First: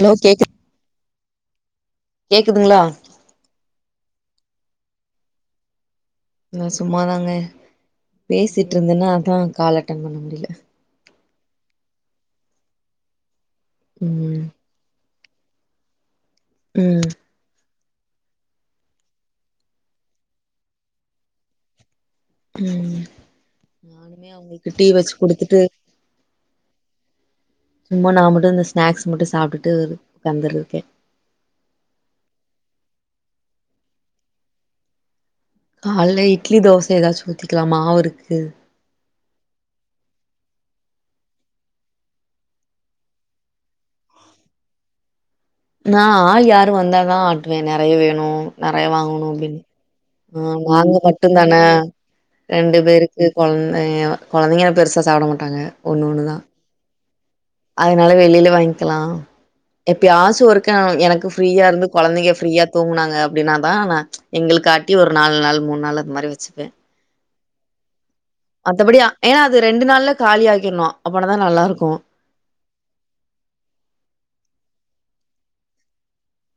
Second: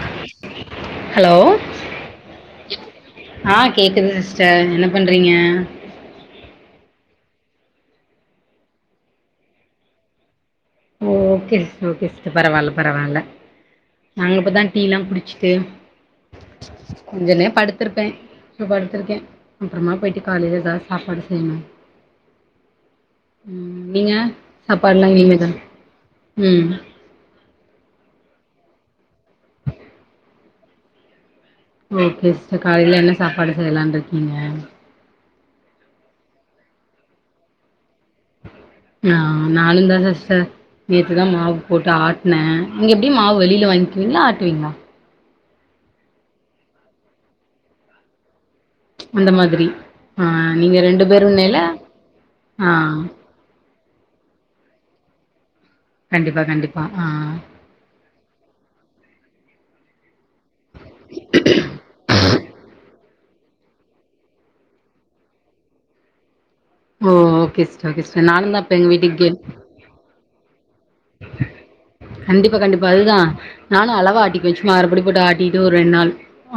Hello கேக்கு hello கேக்குதுங்ளா ஆ கேக்குது சிஸ்ட என்ன பண்றீங்க என சும்மாதாங்க பேசிட்ருந்தன்னா அதா கால் அட்டன் பண்ண முடில ஓ ஓகே சிஸ்டர் ஓகே சிஸ்ட்டு பரவால்ல பரவால்ல நாங் ம் இப்புதான் டீ லா குடிச்சிட்டு ம் கொஞ்சநே படுத்துருப்பே இப்ப படுத்துர்க்கே அப்றமா போய்ட்டு காலில எதா சாப்பாடு செய்ணு ம் ம் நீங்க நானுமே அவங்களுக்கு டீ சப்பாட்லா வச்சு நீங்லேதா குடுத்துட்டு உம் சும்மா நா மட்டு இந்து ஸ்நாக்ஸ் மட்டு சாப்ட்டுட்டு க்காந்துருக்கே ஓகே சிஸ்ட காலில என்ன சாப்பாடு செய்லான்றுக்கீங்க கால்ல இட்லி தோச ஏதாச் ஊத்திக்கலா மாவுருக்கு நா நானுன்தா தஸ்ஸ நேத்துதா மாவ் போட்டு ஆட்ன நீங்க எப்டி மாவ் வெளில வாய்ன்குவீங்ளா ஆட்டுவீங்ளா நா ஆல் யாரு வந்தாதா ஆட்டுவே நெறைய வேணு நெறைய வாங்கணு அந்த அப்டின் மாதிரி ஆ நீங்க நாங்க ரெண்டு மட்டுன் தான பேருன்னேல ஆ ரெண்டு பேருக்கு கொழ்ந்தைய்யு கொழந்தைங்க பெருசா சாப்ட மாட்டாங்க ஒண்ணு ஒண்ணுதா கண்டிப்பா கண்டிப்பா ஆ அதனால வெளில வாய்ன்க்கலா எப்யாச் து ஒருக்கா எனக்கு ஃப்ரீயா இருந்து கொழந்தைங்க ஃப்ரீயா தூங்குனாங்க அப்டின்னா தா நா எங்களுக் ஆட்டி ஒரு நாலு நாள் மூன் நாள் அது மாரி வெச்சுப்ப மோ ஒகே சிஸ் ச்சோக்கே சிஸ்ட்டு நானுன்தா அத்தபடியா ஏன்னா அது ரெண்டு நாள்ல காலியாக்கிர்னு அப்பனா தா நல்லாருக்கு கண்டிப்பா கண்டிப்பா அதுதா நானு அளவா ஆட்டிக் வெச் மறுப்டி போட் ஆட்டிட்டு ஒ ரெண் நாள்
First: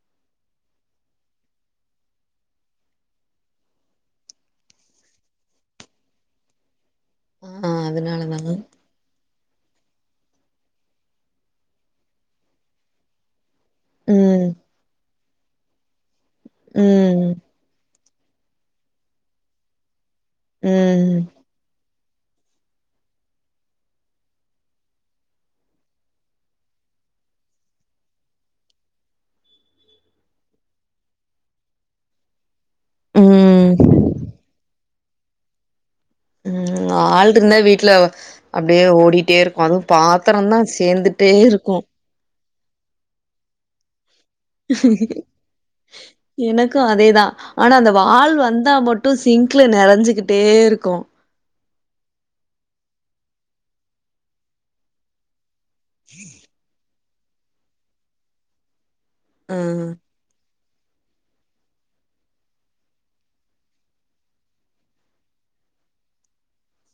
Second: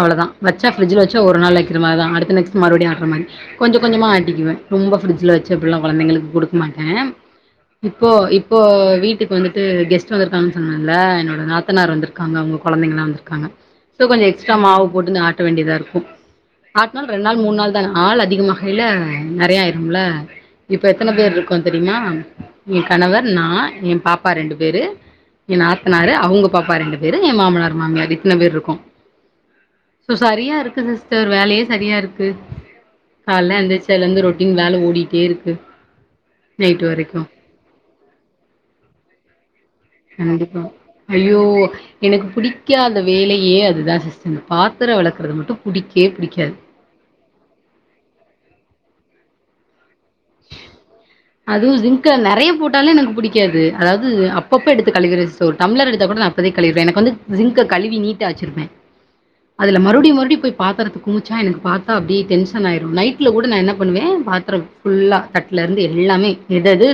அவ்ளதா வச்சா ஃப்ரிஜுல வச்சா ஒரு நால் லைக்கிற மா தா அடுத்த நெக்ஸ்ட் மறுபடி ஆட்ற மாரி கொஞ்ச கொஞ்சமா ஆட்டிக்குவே ரொம்ப ஃப்ரிஜுல வெச்சு அப்புல்லா கொழந்தைங்களுக் குடுக் மாட்டேம் ஆ இப்போ அதனால தாங்க. இப்போ வீட் திப் வந்துட்டு கெஸ்ட் வந்துருக்காங்கன் சொன்னல்ல என்னோட நாத்தனார் வந்திர்க்காங்க அவ்ங்க கொழந்தைங்கலா வந்துர்க்காங்க சோ கொஞ்ச ம். எக்ஸ்ட்ரா மாவு போட்டு ஆட்ட வேண்டிதா இருக்கு ஆட்நால் ரெண் ம். நாள் மூண் நாள் தன் ஆள் அதிகமாஹைல நெறைய ஆய்ரும்ல இப்ப எத்தன ம். பேர் ருக்கோ தெரிமாம் எ கணவர் நா எ பாப்பா ரெண்டு பேரு எ நாத்தனாரு அவங்க பாப்பா ரெண்டு பேரு எ மாமனார் மாமியார் இத்ன பே ருக்கோ சோ சரியா இருக்கு சிஸ்டர் வேலயே சரியா இருக்கு கால்ல ம். எந்திச்சலுந்து ரொட்டின் வேல ஓடிட்டே ருக்கு ம் ஆள் ருந்தா வீட்லவு அப்டியே ஓடிட்டே இருக்கு அதூ பாத்தருன்தா கண்டிப்பா சேந்துட்டே ஐயோ இருக்கு எனக்கு புடிக்காத வேலையே அதுதா சிஸ்டன் பாத்தர வளக்குறது மட்டு புடிக்கே புடிக்காது க அதேதா ஆனா அந்த வாள் வந்தா மட்டு சிங்ல நெறஞ்சுக்குட்டே இர்க்கு அதுவு ஜிங்க்க நறைய போட்டாலே எனக்கு புடிக்காது அலாவ்து அப்பப்போ எடுத்து கழுவிறுஸ் ஒ டம்ளர் எடுத்தா கூட நா அப்பதே கலுவீர்வே எனக் வந்து ஜிங்க்க கழுவி நீட்டா வச்சிர்ப்பே அ. அதுல மறுவ்டி மறுடி போய் பாத்தரத்த குமிச்சா எனக்கு பாத்தா அப்டியே டென்ஷன் ஆய்ரு நைட்ல கூட நா என்ன பண்ணுவே பாத்ரம் ஃபுல்லா தட்ல இருந்து எல்லாமே எதது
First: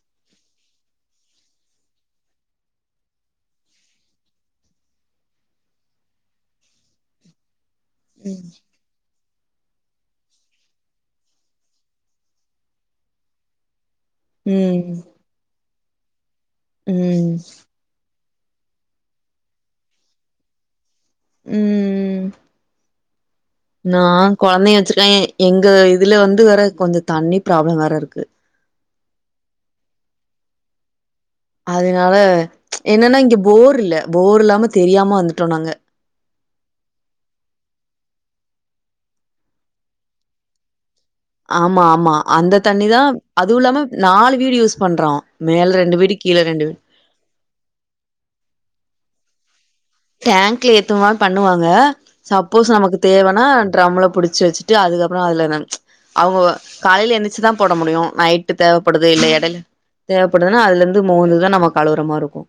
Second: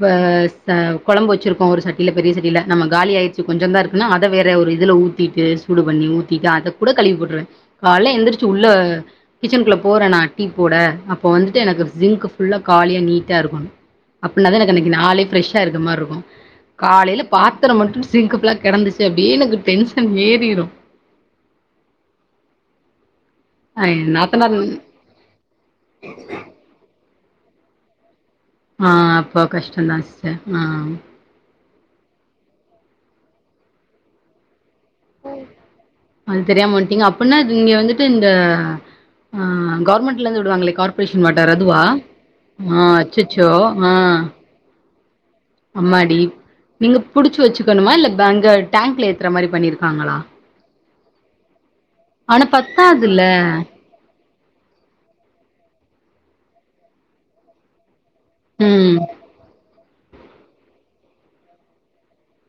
பா ச கொழம் வச்சிருக்கோ ஒரு சட்டில பெரிய சட்டில நம்ம காலி ஆய்ர்ச்சு கொஞ்சன் தா இருக்குன்னா அத வேற ஒரு இதுல ஊத் திட்டு சூடு பண்ணி ஊத்திட்டு அத கூட கழுவி போட்ருவ காலைல ம். எந்திரிச்சி உள்ள கிச்சனுக்குள்ள போறே நா டீ போட அப்போ வந்துட்டு எனக்கு ஜிங்க் ஃபுல்லா காலியா நீட்டா இருக்கணு அப்டின்னா தா எனக்கு அன்னிக்கு ம். நாளே ஃப்ரெஷ்ஷா இருக்க மாரி இருக்கு காலைல ம். பாத்தரோ மட்டு சின்க்‌கு ஃபுல்லா கெடந்துச்சு அப்டியே எனக்கு டென்ஷன் ஏறிரு உம் அ நா நாத்தனார் கொழந்தைங்க வச்சிருக்கே எங்க இதுல வந்து வேற கொஞ்சோ தண்ணி ப்ராப்ளோ வேற இருக்கு ஆ அப்போ கஷ்ட்டோ தா சிஸ்டர் ஆ அத்னால என்னன்னா இங்க போர் இல்ல போர் இல்லாம தெரியாம வந்துட்டோ நாங்க அது தெரியாம வந்த்ட்டிங்க அப்புடின்னா நீங்க வந்துட்டு இந்த ஆ கவர்மென்ட் ல இருந்து விடுவாங்களே கார்ப் ப்ரேஷன் வாட்டர் அதுவா ஆமா ஆமா ஆ அச்சச்சோ அ ப்யூர் யூஸ் பண்றோ மேல ரெண்டு வீடு அம்மாடி கீழ ரெண்டு வீடு நீங்க புடிச்சு வச்சுக்கணுமா இல்ல அங்க டேங்கல ஏத்துற மாரி பண்ணியிருக்காங்களா டேங்க்ல ஏத்துமா பண்ணுவாங்க ஆனா சப்போஸ் நமக்கு பத்தாதுல்ல தேவன்னா ட்ரம்ல புடிச் ச்சு வச்சுட்டு அதுக்கப்பறோ அதுல நானு அவுங்கோ காலைல எந்துச்சுதா போட முடியு நயிட்டு ம் தேவப்படுது இல்ல எடைல தேவைப்படுதுன்னா அதுல இருந்து மோந்துதா நம்ம கழுவுறமாரி இருக்கு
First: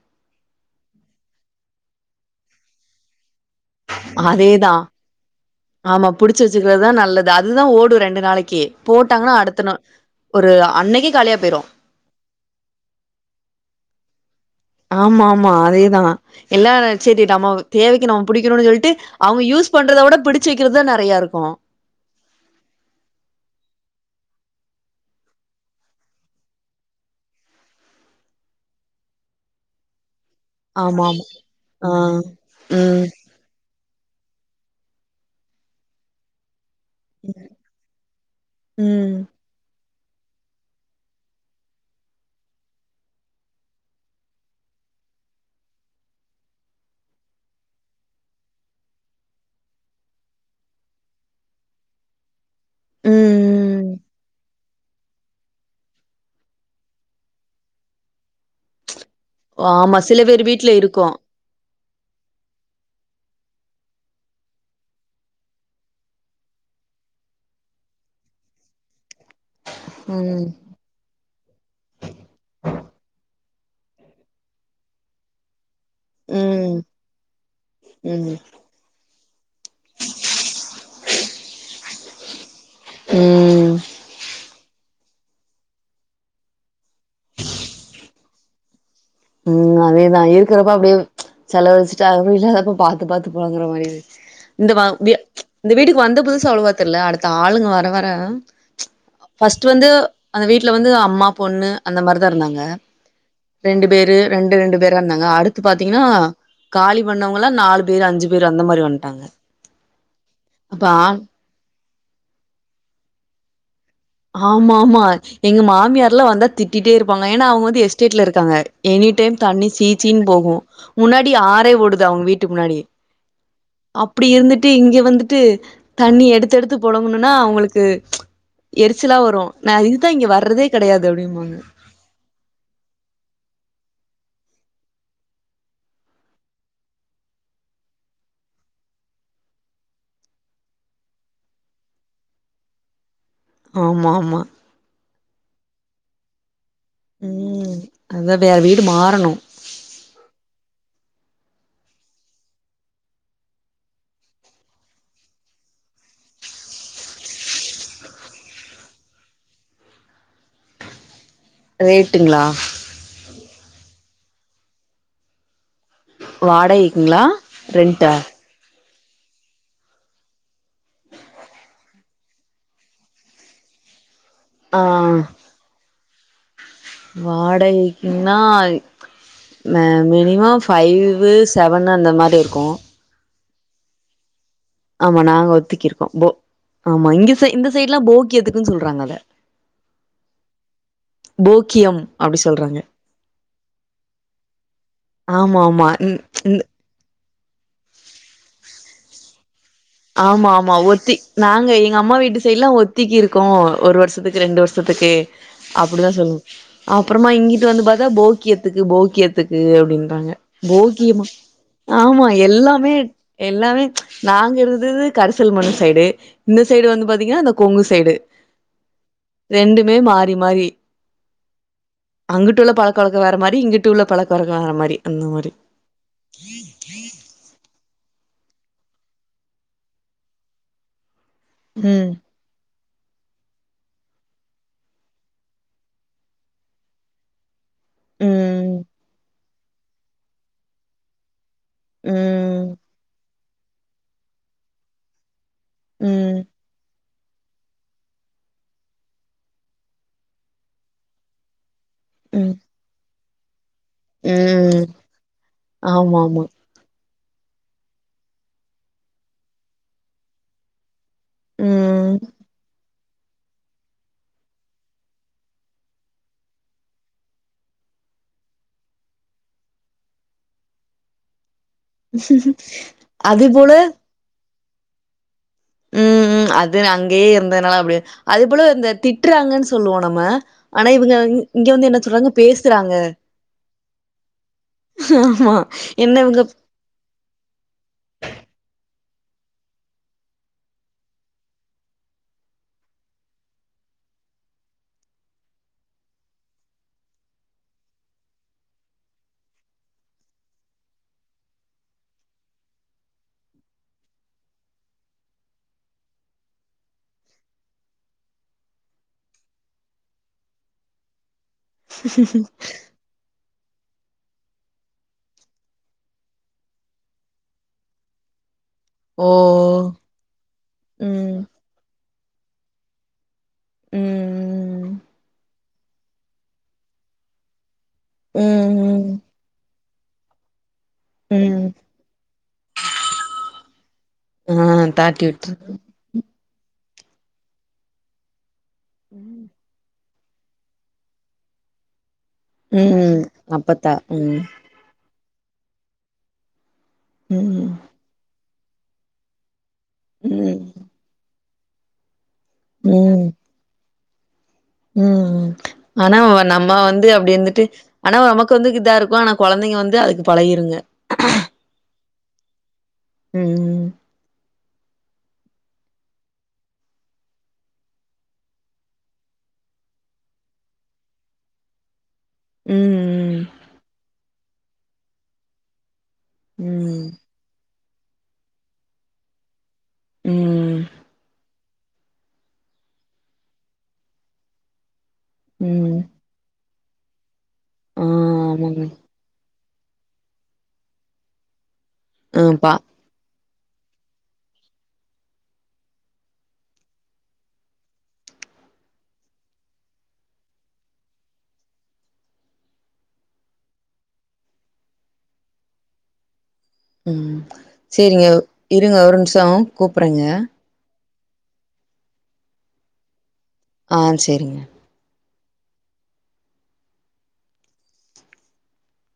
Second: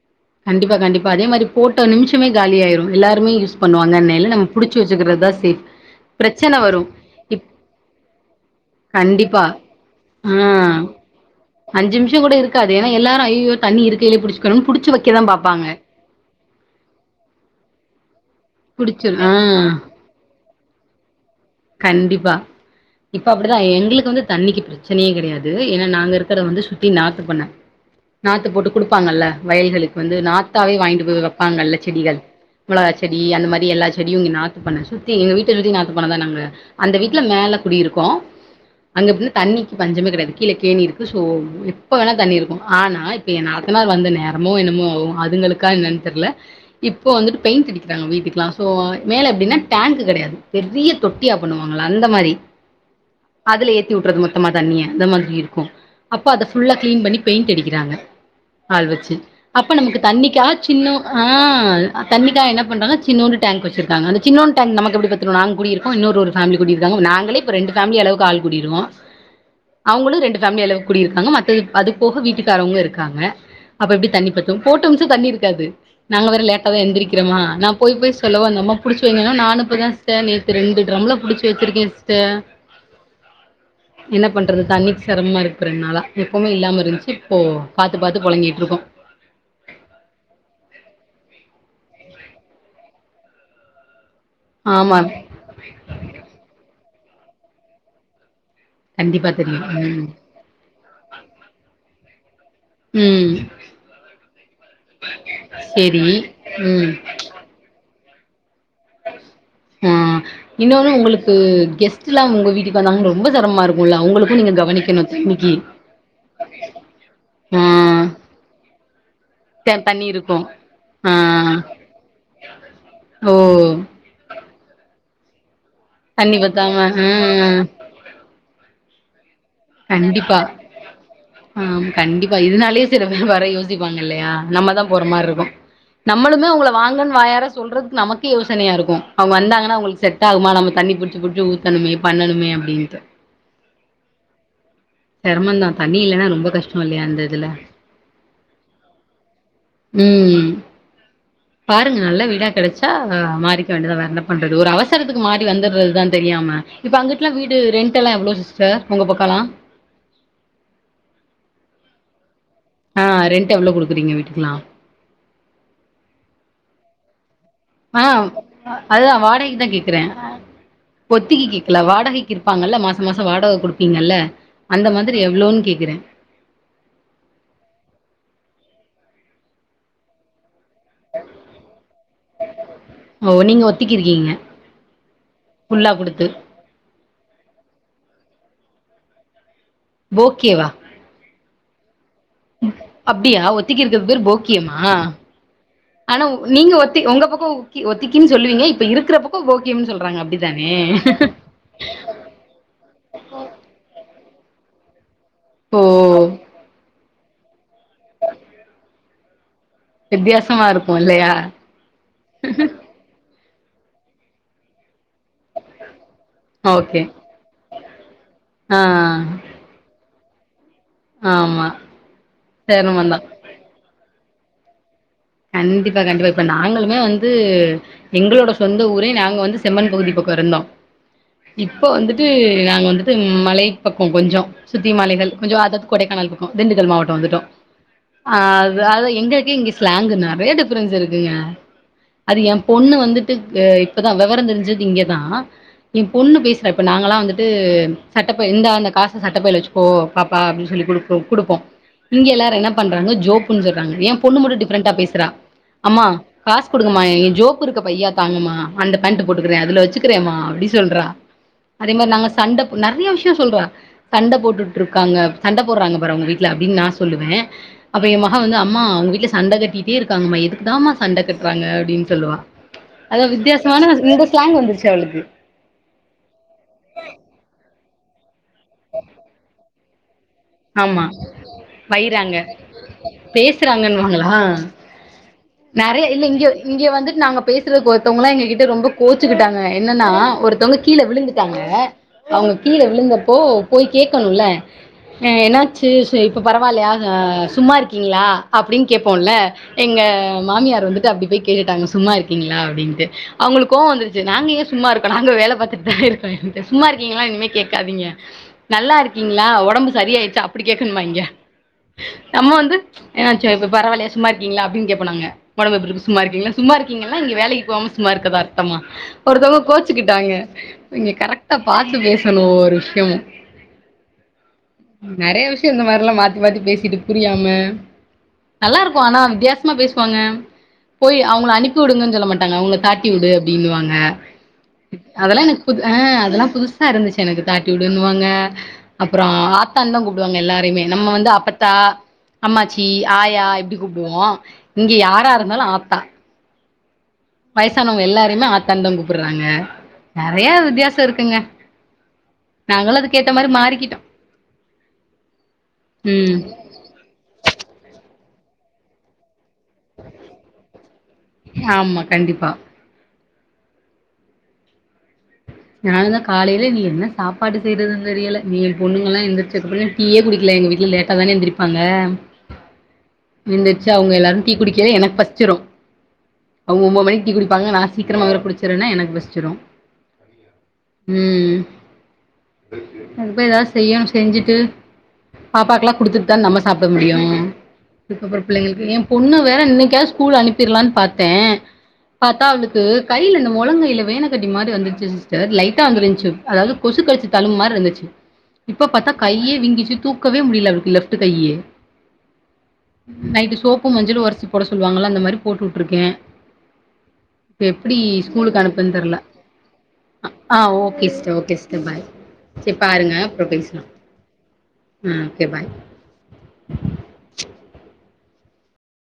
கண்டிப்பா கண்டிப்பா அதேமாரி போட்ட நிம்ஷமே காலியாயிரு எல்லாருமே யூஸ் பண்ணுவாங்கன்னேல நம்ம அதேதா புடிச்சு வச்சுக்கறதுதா சேஃப் ஆமா புடிச்சு பிரச்சன வரு வச்சுக்கிறதுதா நல்லது இப் அதுதா ஓடு ரெண்டு நாளைக்கு போட்டாங்கன்னா அடுத்த நா ம் அஞ்சு நிமிஷோ கூட இருக்காது ஏன்னா எல்லாரு ஐய்யய்யோ தண்ணி இருக்கையிலே புடிச்சு புடிச்சுக்கணும்னு வைக்க தா ஆமாம்மாம்மா பாப்பாங்க அதேதா எல்லா செரி நமோ தேவக்கீ நம்ம புடிக்கணுன்னு சொல்ட்டு புடிச்சிரு ஆ அவங்க யூஸ் பண்றதவுட பிடிச் சு வெக்கீறதா நெறையா இருக்கு கண்டிப்பா இப்ப அப்டிதா எங்களுக்கு வந்து தண்ணிக்கு ப்ரச் ப்ரச்சனையே கெடையாது ஏன்னா நாங்க இருக்கறது வந்து சுத்தி நாத்து பண்ண நாத்து போட்டு குடுப்பாங்கள்ல வயல்களுக்கு வந்து நாத் நாத்தாவே வாங்கிட்டு போய் ஆமாமா. வெப்பாங்கள்ல ஆ. செடிகள் சொன்னீங்க. மொளகா ம். செடி அந்த மாரி எல்லா செடியு இங்க பண்ண சுத்தி எங்க வீட்ட சுத்தி நாத்து பண்ணதா நாங்க அந்த வீட்டுல மேல குடியிருக்கோ அங்க ம். தண்ணிக் டையாது கீழே கேணி இருக்கு சோ எப்ப வேணா தண்ணி இருக்கு ஆனா இப்ப எ நாத்தநார் வந்த நேரோ அம்மோ என்னமோ அதுங்களுக்கா என்னன்னு தெர்ல இப்போ வந்துட்டு பெயிண்ட் அடிக்கிறாங்க வீட்டுக்கெல்லா சோ மேல எப்டின்னா டேங்க்கு கெடையாது பெரிய தொட் டிய்யா பண்ணுவாங்கள்ல அந்த மாரி ம். அதுல ம். ஏத்திவுட்டுறது மொத்தமா தண்ணிய அந்த மாதிரி இருக்கு அப்ப அத ஃபுல்லா கிளின் பண்ணி பெயிண்ட் அடிக்கிறாங்க ஆள் வெச்சு அப்ப ஆமா, நமக்கு சில பேர் தண்ணிக்காக வீட்ல சின்னு இருக்கும். ஆ தண்ணிக்காக என்ன பண்றாங்க சின்னுண்டு டேங்க் வச்சிருக்காங்க அந்த சின்னோண்டு டேங்க் நமக்கு எப்டி பத்து நாங் குடிக்கறதுக் இப்போ இன்னோரு ஒரு ஃபேமிலி குடியிருக்காங்க நாங்களே இப்ப ரெண்டு ஃபேமிலி அளவு ஆள் குடியிருகோ அவுங்களு ரெண்டு ம். ஃபேமிலி அளவுக்கு குடியிருக்காங்க மத்த அது போக வீட்டுக்காரவங்களு இருக்காங்க அப்ப எப்டி தண்ணி பத்து போட்ட நிம்சோ தண்ணி இருக்காது நாங்க வேற லேட்டா தா ம். எந்திரிக்றம்மா நா போய் போய் ம். சொல்லுவு அந்த அம்மா புடிச்சி வைங்கன்னு நானு இப்ப தா சே நேத் து ரெண்டு டிரம்ல புடிச்சு வச்சிருக்கே சிஸ்டர் உம் என்ன பண்றது தண்ணிக்கு சிரமமா இருக்கு ரெண்ட் நாளா எப்பமே இல்லாம இருஞ்ச்சி இப்போ பாத்து பாத்து பொழங்கிட்டுருக்கோ உம் அதேதா இருக்கிறப்ப அப்டியே செலவழிச்சிட்டா அது இல்லாதப்போ பாத்து பாத்து பொழங்குற மாரி இருக் இந்த வா ஆமா வீ இந்த வீட்டுக்கு வந்த புதுசுல அவ்ளவா தெர்ல அடுத்து ஆளுங்க வர வர கண்டிப்பா தெரியு ஃபஸ்ட்டு வந்து ம் அந்த வீட்ல வந்து அம்மா பொண்ணு அந்த மாரிதா இருந்தாங்க ம் ரெண்டு பேரு ரெண்டு ரெண்டு பேரா இருந்தாங்க அடுத்து பாத்தீங்ன்னா சேரி ம் காலி பண்ணவங்கலா நாலுப் பேர் அஞ்சு பேரு அந்த மாரி வந் ஆ இன்னொன்னு உங்களுக்கு கெஸ் ட்டுலா உங்க வீட்டுக்கு வந்தாங்க ரொம்ப செரம்மா இருக்குல அவங்களுக் ஆமா மா எங்க மாமியார்லா வந்தா திட்டிட்டே இருப்பாங்க ஏனா ஆ அவுங்க வந்து எஸ்டேட்ல இருக் காங்க எனி டைம் தண்ணி த சீ சீன் இருக்கு போகு ஆ முன்னாடி ஆறே ஓடுது அவுங் வீட்டு முன்னாடி ஓ அப்படி இருந்துட்டு இங்க வந்துட்டு தண்ணி எடுத்து எடுத்து பத்தாம ஆ பொழங்கணுன்னா அவுங்களுக்கு எரிச்சலா வரு நா இதுதா இங்க கண்டிப்பா வர்றதே கெடையாது அப்டிம்பாங்க ஆ கண்டிப்பா இதனாலியே சில பேர் வர யோசிப்பாங்க இல்லையா நம்மதா போற மார் ருக்கு நம்மளுமே அவுங்கள வாங்கன் வாயார சொல்றதுக்கு நமக்கு யோசனையா இருக்கு அவுங்க வந்தாங்கனா அவங்களுக்கு செட் டாகுமா நம்ம தண்ணி புடுச்சி புடுச்சி ஊத்தணுமே பண்ணணுமே அப்டின்ட்டு ஆமா ஆமா செரமந்தா தண்ணி இல்லனா ரொம்ப கஷ்டோ இல்லையா அந்த இதுல ம் அதா வேற வீடு மாறணு ம் பாருங்க நல்ல வீடா கெடச்சா மாறிக்க வேண்டதா வேற என்ன பண்றது ஒரு அவசரத்துக்கு மாறி வந்துற்றதுதா தெரியாம இப்போ அங்குட்லா வீடு ரெண்டெல்லா எவ்ளோ சிஸ்டர் உங்க பக்கோலா ரேட்டுங்ளா ஆ ரெண்ட் எவ்ளோ குடுக்குறீங்க வீட்டுக்குலா வாடகைக்குங்ளா ஆ அதுதா வாடகைக்கு தா கேக்குறே ஒத்திகி கேக்கல வாடகைக்கிருப்பாங்கல்ல மாச மாசோ வாடக குடுப்பீங்கல்ல ஆ அந்த மாதிரி எவ்ளோன் கேக்குறே வாடகைக்கின்னா மே மினிமம் ஃபைவு செவன் அந்த மாரி இருக்கு ஓ நீங்க ஒத்திக்கு இருக்கீங்க ஆமா நாங்க ஒத்திக்கு ஃபுல்லா இருக்கோ குடுத்து போ ஆமா இங்க ச இந்த சைட்ல்லா போக்கியதுக்குன் சொல்றாங்க அத போக்கியவா போக்கியம் அப்டி சொல்றாங்க அப்டியா ஒத்திக்கு இருக்க பேரு போக்கியமா ஆமா ஆமா ஆனா உ ம் நீங்க ஒத்தி உங்க பக்கோ ஒக்கி ஒத்திக்கின் சொல்லுவீங்க இப்ப இருக்குறப் ப் போக்கியம் சொல்றே ஆமா ஆமா ஒத்தி நாங்க எங்க அம்மா வீடு சைட்ல்லா ஒத்திக்கி இருக்கோ ஒரு வருஷத்துக்கு ரெண்டு வருஷத்துக்கு ஓ அப்படிதா சொல்வோ அப்பறமா இங்கிட்டு வந்து பாத்தா போக்கியத்துக்கு போக்கியத்துக்கு அப்டின்றாங்க வித்தியாசமா இருக்கு போகியமா இல்லையா ஆமா எல்லாமே எல்லாமே நாங்க இருந்தது கரிசல்மண்ணு சைடு இந்த சைடு ஓகே வந்து பாத்தீங்கனா இந்த கொங்கு சைடு ஆ ரெண்டுமே மாறி மாறி ஆமா அங்குட்டு உள்ள பழக்க சிரமந்தா வழக்க வேற மாரி இங்குட்டு உள்ள பழக்க வழக்க வேற மாரி அந்த மாரி கண்டிப்பா கண்டிப்பா இப்ப நாங்களுமே வந்து எங்களோட சொந்த ஊரே நாங்க வந்து செம்மன் பகுதி பக்கோ இருந்தோ இப்போ ம் வந்துட்டு நாங்க வந்து ம் மலை பக்கோ கொஞ்சோ சுத்தி மலைகள் கொஞ்சோ அதத் கொடைக்கானல் பக்கோ திண்டுக்கல் மாவட்டோ வந்துட்டோ ஆ அத ம் அதா எங்களுக்கே இங்க ஸ்லாங்கு நெறைய டிஃப்ரென்ஸ் இருக்குங்க அது ஏ ம் பொண்ணு வந்துட்டு இப்பதா வெவரோ தெரிஞ்சது இங்கதா ஏ பொண்ணு ம் பேசறா இப்ப நாங்க கெல்லா வந்துட் ட்டு சட்டப்பை இந்தா இந்த காச சட்ட பைல வச்சுக்கோ பாப்பா அப்டின் சொல்லிகுடுப்போ குடுப்போ இங்க ம் எல்லாரு என்ன பண்றாங்க ஜோப்புன்னு சொல்றாங்க ஏ பொண்ணு மட்டும் ம் டிஃப்ரண்டா பேசுறா அம்மா ஆமா ஆமா பா காசு குடுங்கம்மா என் ஜோப்பு இருக்க பையா தாங்கம்மா அந்த பேண்ட் போட்டுக்கற அதுல வச்சுக்கிறேமா அப்டி சொல்றா அதே மாரி நாங்க ம் சண்டப் நெறைய விஷ்யோ சொல்றா சண்ட போட்டுட்டுருக்காங்க சண்ட போடுறாங்க பார் அவ்ங்க வீட்ல அப்டின்னு நா சொல்லுவே அப்ப ஏ மக வந்து அம்மா அவ்ங்க வீட்ல சண்ட கட்டிட்டே இருக்காங்மா எதுக்குதா சண்ட கட்றாங்க அப்டின் சொல்லுவா அதா அதுபோல வித்யாசமான இந்த ஸ்லாங் வந்துருச்சு அவ்ளுக்கு ம் ம் அது அங்கேயே இருந்தனால அப்டி அது போல இந்த திட்டுறாங்கன்னு சொல்லுவோ நம்ம ஆனா ஆமா இவுக இங்க வந்து என்ன சொல்றாங்க வைறாங்க பேசுறாங்க பேசுறாங்கன்னுவாங்களா ஆமா என்ன இவங்கப் இங்கே வந்துட் நாங்க பேசுறதுக் ஒருத்தவங்கெல்லா எங்ககிட்ட ரொம்ப கோச்சுக்கிட்டாங்க என்னன்னா ஒருத்தவ்ங்க கீழ விழுந்துட்டாங்க அவங்க கீழ விழுந்தப்போ போய் கேக்கணுல என்னாச்சு சு இப்போ பரவாலயா ஆ சும்மா இருக்கீங்ளா அப்டின் கேப்போல்ல எங்க மாமியார் வந்துட்டு அப்டி போய் கேட்டுட்டாங்க சும்மா இருக்கீங்ளா அப்டின்ட்டு அவ்ங்ளுக் கோவோ வந்துருச்சி நாங்க ஏ சும்மா இருக்கனு நாங்க வேல பாத்துட்தா இருக்கோ இங்கிட்டு சும்மா இருக்கீங்ளா இனிமே கேட்காதீங்க நல்லா இருக்கீங்ளா ஒடம்பு சரி ஆய்ருச்சா அப்டி கேக்ணுமா இங்க நம்ம வந்து ஏ ஆச்சோ இப்ப பரவால்ய சும்மா இருக்கீங்ளா அப்டின் கேப்போ நாங்க ஒடம்பு எப்டிருக்கு சும்மா இருக்கீங்ளா சும்மா இருங்கிங்கனா நீங்க வேலைக் போவாம சும்மா இருக்கதா தம்மா ஓ! ஒருத்தோங்க கோச்சுக்கிட்டாங்க இங்க ம், கரெக்டா பாத்து பேசணு ஒரு விஷ்யமு ம் ம், நெறைய விஷயோ இந்த மாரிலா மாத்தி மாத்தி பேசிட்டு புரியாம நல்லாருக்கு ஆனா ம், வித்யாசமா பேசுவாங்க போய் அவங்ள ம். அனுப்யுடுங்கனு சொல்ல மாட்டாங்க அவங்ள தாட்டிவுடு அப்டின்னு வாங்க ஆ தாட்டி அதெல்லா விட்டு எனக்கு புது அ அதெல்லா புதுசா இருந்துச்சு எனக்கு தாட்டிவுடுன் வாங்க அப்றோ ஆத் தான்தா கூப்டுவாங்க எல்லாரையுமே நம்ம வந்து அப்பத்தா அம்மாச்சி ம். ஆயா இப்டி அப்பத்தா கூப்டுவோ ம், இங்க யாரா இருந்தாலு ஆத்தா ம் வயசானவங்க எல்லாரையுமே ஆத்தான்தா கூப்பிட்றாங்க நெறைய ம், வித்தியாசோ இருக்குங்க நாங்களு அதுக்கேத்த மாரி மாறிக்கிட்டோ ம் ம் ஆனா ம் வ நம்ம வந் து அப்டி இருந்துட்டு அனா நமக்கு வந்து இதா இருக்கு ஆனா கொழந்தைங்க வந்து அதுக்கு பழகிருங்க ஆமா கண்டிப்பா ம் அதனால தா காலேல நீ என்ன சாப்பாடு செய்றதுன்னு தெரியல நீ ஏழ் பொண்ணுங்க எல்லா எந்திரிச்ச [unintelligible] டீயே குடிக்கெல எங்க வீட்ல லேட்டதான எந்திரிருப்பாங்க உ எந்திர்ச்சி அவங்க எல்லாரு டீ குடிக்கவே எனக்கு பசிச்ரு ம், அவங்க ஒம்போ ம், மணிக் டீ குடிப்பாங்க நா சீக்ரமா வேற குடிச்சிருவேனா எனக்கு பசிச்சிரு ம் இப் போய் ஏதாது செய்யணு செஞ்சுட்டு பாப்பாக்லா ம் குடுத்துட்தா நம்ம சாப்ட முடியு ஆ இதுக்கப்ற ஆமாங்க புள்ளங்ளுக்கு ஏம் பெண்ணு வேற இன்னைக்காது ஸ்கூல் அனுப்பிர்லானு பாத்தே ஆ பாத்தா பா அவுளுக்கு கைல இந்த மொழங்கைல வேனக்கட்டி மாரி வந்துட் சு சிஸ்டர் லைட்டா வந்திருந்துச்சு அதாது கொசு கடிச்ச தலும்பு மாரி இருந்துச்சி இப்ப பாத்தா கையே வீங்கிருச்சி தூக்கவே முடில அவளுக்கு லெஃப்ட்டு கையி நைட்டு சோப்பும் மஞ்சளும் ஒரசி போட சொல்லுவாங்கள அந்த மாரி போட்டு வுட்ருக்கே ம் செரிங்க ஸ்கூலுக்கு அனுப்புன்னு இருங்க ஒரு தெர்ல நிம்ஷோ கூப்றங்க ஆ okay sister okay sister bye செ பாருங்க அப்றோ பேஸ்லா ஆ செரிங்க ம் ஓகே பாய்